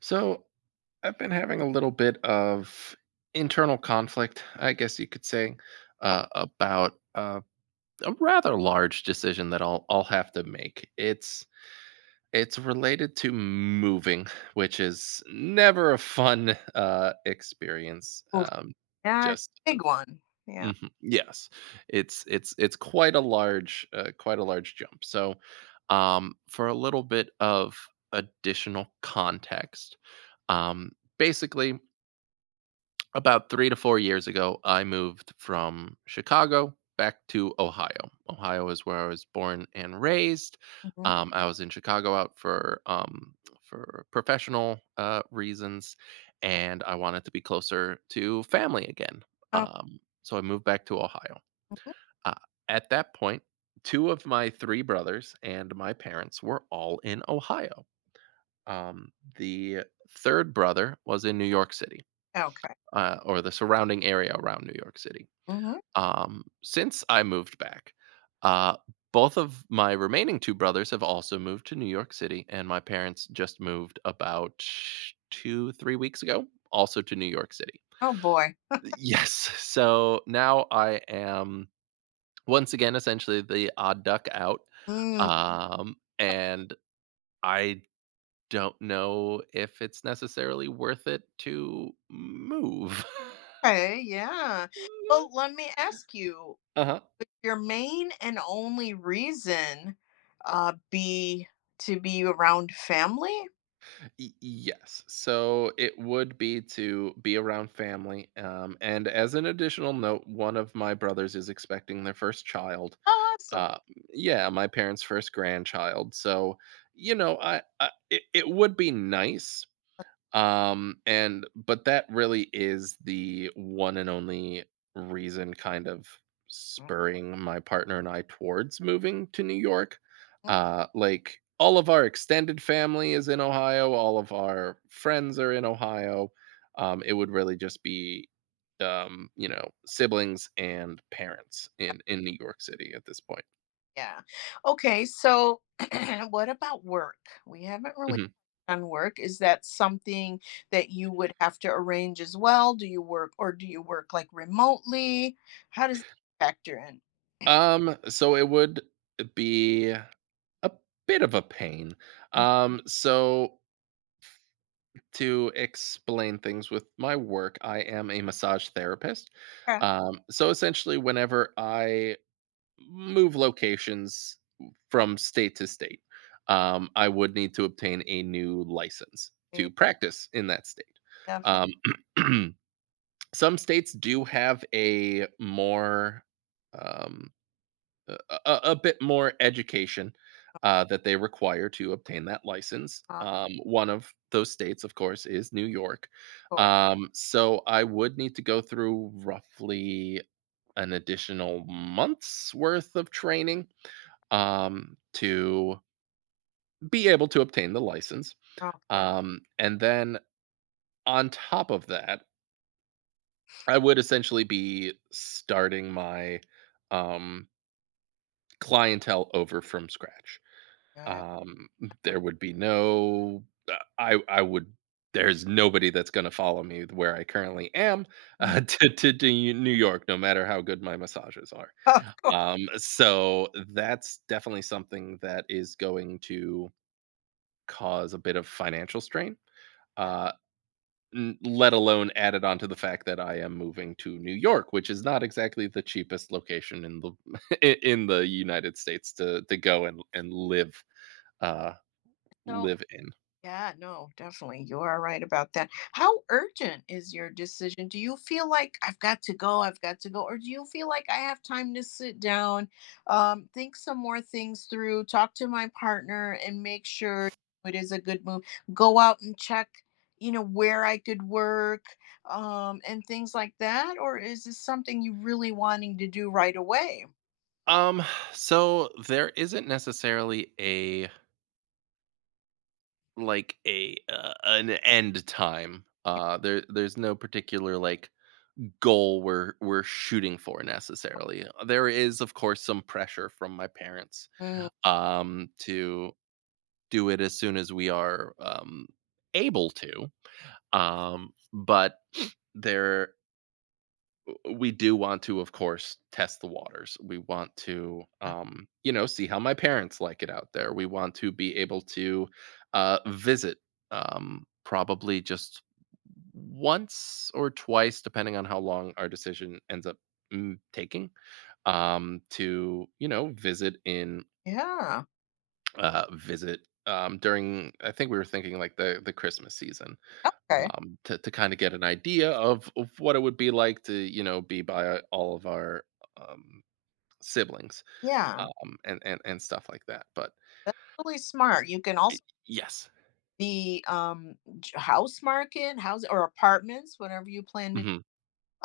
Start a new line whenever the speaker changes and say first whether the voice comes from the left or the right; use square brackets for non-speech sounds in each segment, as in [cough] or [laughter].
right: So I've been having a little bit of internal conflict, I guess you could say, about a rather large decision that I'll have to make. It's related to moving, which is never a fun experience.
left: Oof, yeah, it's
right: Just
left: a big one. Yeah.
right: Mhm. Yes. It's quite a large jump. So, for a little bit of additional context, um, basically, about 3 to 4 years ago, I moved from Chicago back to Ohio. Ohio is where I was born and raised.
left: Mhm.
right: I was in Chicago out for professional, reasons, and I wanted to be closer to family again.
left: Oh,
right: So I moved back to Ohio.
left: mhm.
right: Uh, at that point, two of my three brothers and my parents were all in Ohio. Um, the third brother was in New York City,
left: Okay.
right: or the surrounding area around New York City.
left: Mhm.
right: Since I moved back, uh, both of my remaining two brothers have also moved to New York City, and my parents just moved about two, 3 weeks ago, also to New York City.
left: Oh boy.
right: Yes. [laughs] So now I am, once again, essentially the odd duck out,
left: Mm,
right: and I don't know if it's necessarily worth it to move. [laughs]
left: okay. Yeah. Well, let me ask you,
right: Uh-huh.
left: would your main and only reason be to be around family?
right: Y yes. So, it would be to be around family, and as an additional note, one of my brothers is expecting their first child.
left: Oh, awesome.
right: Uh, yeah, my parents' first grandchild, so, you know, I it it would be nice. And but that really is the one and only reason, kind of
left: Mm-hmm.
right: spurring my partner and I towards moving to New York. Like, all of our extended family is in Ohio, all of our friends are in Ohio. It would really just be, siblings and parents in New York City at this point.
left: Yeah. Okay. So, [clears throat] what about work? We haven't really
right: Mhm.
left: done work. Is that something that you would have to arrange as well? Do you work, or do you work like remotely? How does that factor in?
right: So it would be a bit of a pain.
left: Mm.
right: So to explain things with my work, I am a massage therapist.
left: Okay,
right: So essentially, whenever I move locations from state to state, I would need to obtain a new license
left: yeah,
right: to practice in that state.
left: definitely
right: Um, [clears throat] some states do have um, a, a bit more education that they require to obtain that license.
left: not.
right: One of those states, of course, is New York.
left: Of course.
right: So I would need to go through roughly an additional month's worth of training, to be able to obtain the license.
left: Okay,
right: And then, on top of that, I would essentially be starting my, um, clientele over from scratch.
left: yeah.
right: Um, there would be no uh, I I would there's nobody that's gonna follow me where I currently am, [laughs] to New York, no matter how good my massages are.
left: [laughs] Of course.
right: So that's definitely something that is going to cause a bit of financial strain, uh, n let alone added on to the fact that I am moving to New York, which is not exactly the cheapest location in the [laughs] I in the United States to go and uh, live in.
left: Yeah, no, definitely. You are right about that. How urgent is your decision? Do you feel like I've got to go, I've got to go, or do you feel like I have time to sit down, think some more things through, talk to my partner, and make sure it is a good move? Go out and check where I could work, and things like that, or is this something you really wanting to do right away?
right: Um, so there isn't necessarily a like a an end time. There's no particular, like, goal we're shooting for necessarily. There is, of course, some pressure from my parents
left: Mm,
right: to do it as soon as we are able to. But [sniffs] there we do want to, of course, test the waters. We want to, see how my parents like it out there. We want to be able to visit, probably just once or twice, depending on how long our decision ends up, taking, to, visit in,
left: yeah.
right: visit during I think we were thinking like the Christmas season,
left: Okay.
right: to kind of get an idea of what it would be like to, be by all of our, um, siblings
left: Yeah.
right: and stuff like that. But
left: That's really smart. You can also,
right: yes.
left: the house market house or apartments, whatever you plan to,
right: hmm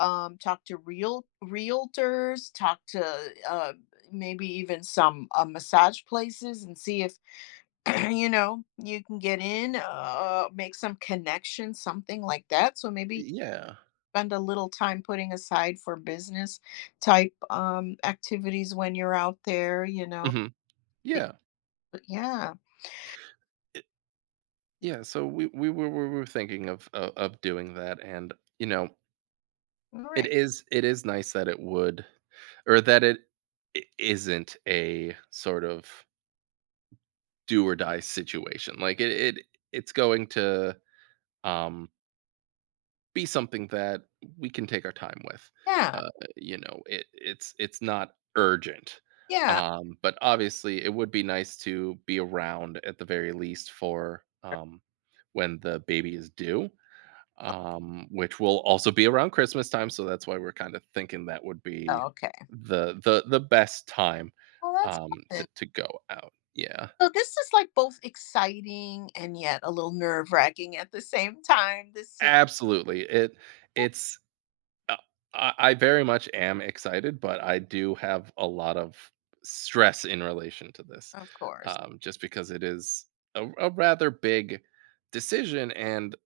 left: talk to realtors, talk to, uh maybe even some massage places and see if, [clears throat] you can get in, make some connections, something like that, so maybe
right: yeah.
left: spend a little time putting aside for business type activities when you're out there,
right: hmm yeah.
left: but yeah,
right: It- yeah. So we were thinking of, of doing that, and you know
left: all
right: it
left: right,
right: is it is nice that it would or that it I- isn't a sort of do or die situation. Like, it's going to um be something that we can take our time with.
left: yeah,
right: Uh, it's not urgent.
left: yeah.
right: But obviously, it would be nice to be around at the very least for, when the baby is due. Which will also be around Christmas time, so that's why we're kind of thinking that would be
left: Okay.
right: the best time,
left: Well, that's fun.
right: to go out. Yeah.
left: So this is like both exciting and yet a little nerve wracking at the same time. This, sit-
right: Absolutely. It it's Uh, I very much am excited, but I do have a lot of stress in relation to this,
left: of course,
right: just because it is a rather big decision. And,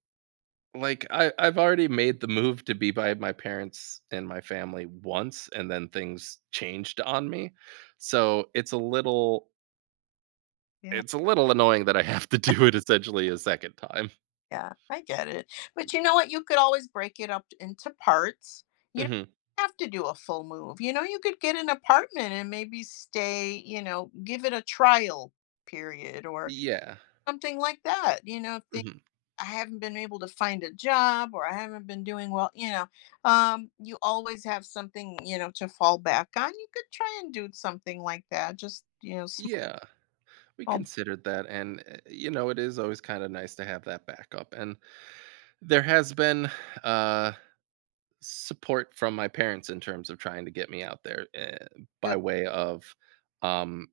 right: like, I've already made the move to be by my parents and my family once, and then things changed on me. So it's a little.
left: yeah,
right: It's a little annoying that I have to do it essentially a second time.
left: yeah, I get it. But you know what? You could always break it up into parts. You don't
right: hmm
left: have to do a full move. You could get an apartment and maybe stay. Give it a trial period or
right: Yeah.
left: something like that. If
right: hmm
left: I haven't been able to find a job or I haven't been doing well, you always have something to fall back on. You could try and do something like that. Just small.
right: Yeah. We considered that, and it is always kind of nice to have that backup. And there has been, uh, support from my parents in terms of trying to get me out there, by
left: Bit.
right: way of, um,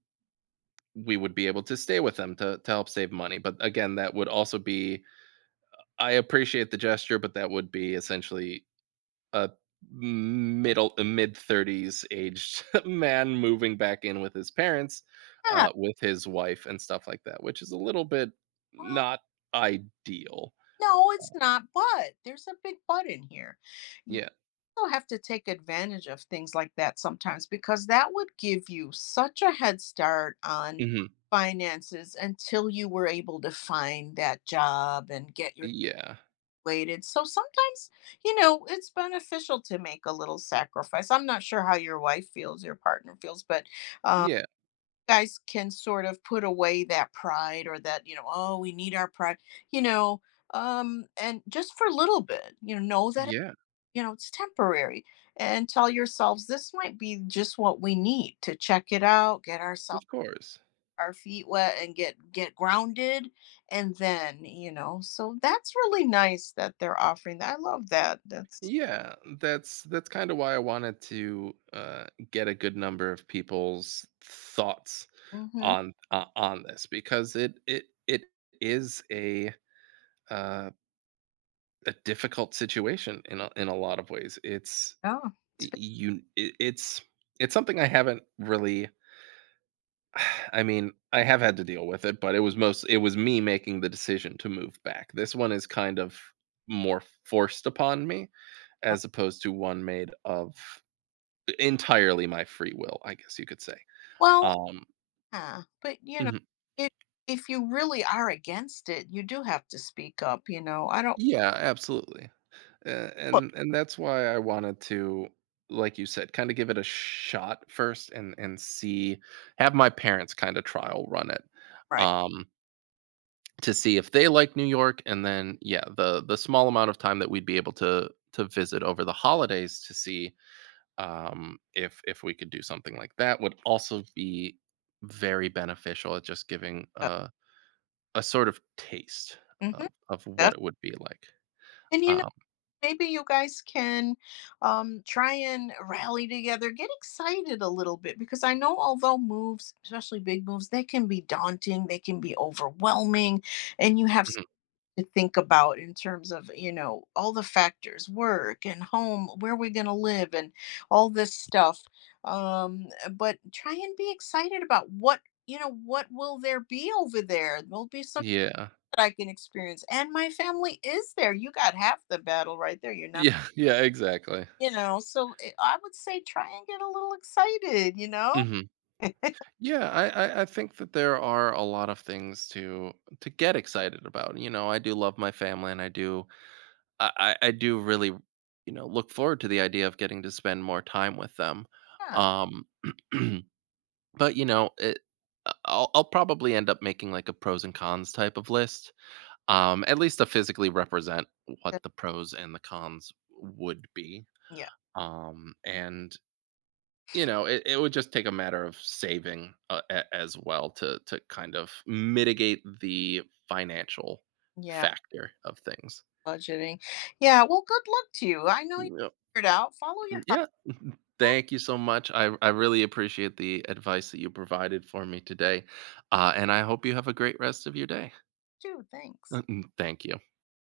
right: we would be able to stay with them to help save money. But again, that would also be, I appreciate the gesture, but that would be essentially a a mid 30s aged [laughs] man moving back in with his parents,
left: Yeah.
right: with his wife and stuff like that, which is a little bit
left: Well,
right: not ideal.
left: no, it's not. But there's a big but in here. You
right: Yeah.
left: also have to take advantage of things like that sometimes because that would give you such a head start on
right: Hmm.
left: finances until you were able to find that job and get your
right: Yeah.
left: related. So sometimes it's beneficial to make a little sacrifice. I'm not sure how your wife feels, your partner feels, but um,
right: Yeah.
left: guys can sort of put away that pride or that oh, we need our pride, you know, and just for a little bit know that
right: Yeah,
left: it's temporary, and tell yourselves this might be just what we need to check it out, get ourselves
right: of course.
left: our feet wet and get grounded, and then so that's really nice that they're offering that. I love that. That's
right: Yeah, that's kind of why I wanted to, get a good number of people's thoughts
left: hmm.
right: on this because it is uh, a difficult situation in a lot of ways. It's
left: Yeah, it's
right: y- you i- it's it's something I haven't really, [sighs] I mean, I have had to deal with it, but it was me making the decision to move back. This one is kind of more forced upon me,
left: big.
right: as opposed to one made of entirely my free will, I guess you could say.
left: Well,
right: Um
left: yeah, but
right: mhm.
left: if if you really are against it, you do have to speak up. I don't.
right: Yeah, absolutely. A-
left: Look.
right: and and that's why I wanted to, like you said, kind of give it a shot first and see, have my parents kind of trial run it,
left: Right.
right: um to see if they like New York. And then yeah, the small amount of time that we'd be able to visit over the holidays to see, if we could do something like that would also be very beneficial at just giving,
left: uh,
right: a sort of taste of,
left: mhm.
right: of what
left: def-
right: it would be like,
left: and you,
right: um
left: maybe you guys can, try and rally together, get excited a little bit, because I know although moves, especially big moves, they can be daunting, they can be overwhelming, and you have
right: mhm,
left: to think about, in terms of, all the factors, work and home, where we're going to live and all this stuff, um but try and be excited about what, what will there be over there. There'll be something
right: yeah.
left: that I can experience, and my family is there. You got half the battle right there. You're not,
right: Yeah, [laughs] yeah, exactly.
left: you know, so it I would say try and get a little excited, you know?
right: hmm
left: [laughs]
right: Yeah, I think that there are a lot of things to get excited about. You know, I do love my family, and I do really, look forward to the idea of getting to spend more time with them.
left: Yeah.
right: Um, [clears throat] but, you know, it, I- I'll probably end up making like a pros and cons type of list. At least to physically represent what
left: Uh,
right: the pros and the cons would be.
left: Yeah.
right: And it would just take a matter of saving, as well, to kind of mitigate the financial
left: Yeah,
right: factor of things.
left: budgeting. Yeah, well, good luck to you. I know you
right: Yep.
left: figured it out. Follow
right: Mm,
left: your heart
right: yeah. [laughs] Thank you so much. I really appreciate the advice that you provided for me today. And I hope you have a great rest of your day.
left: too. Thanks.
right: [laughs] Thank you.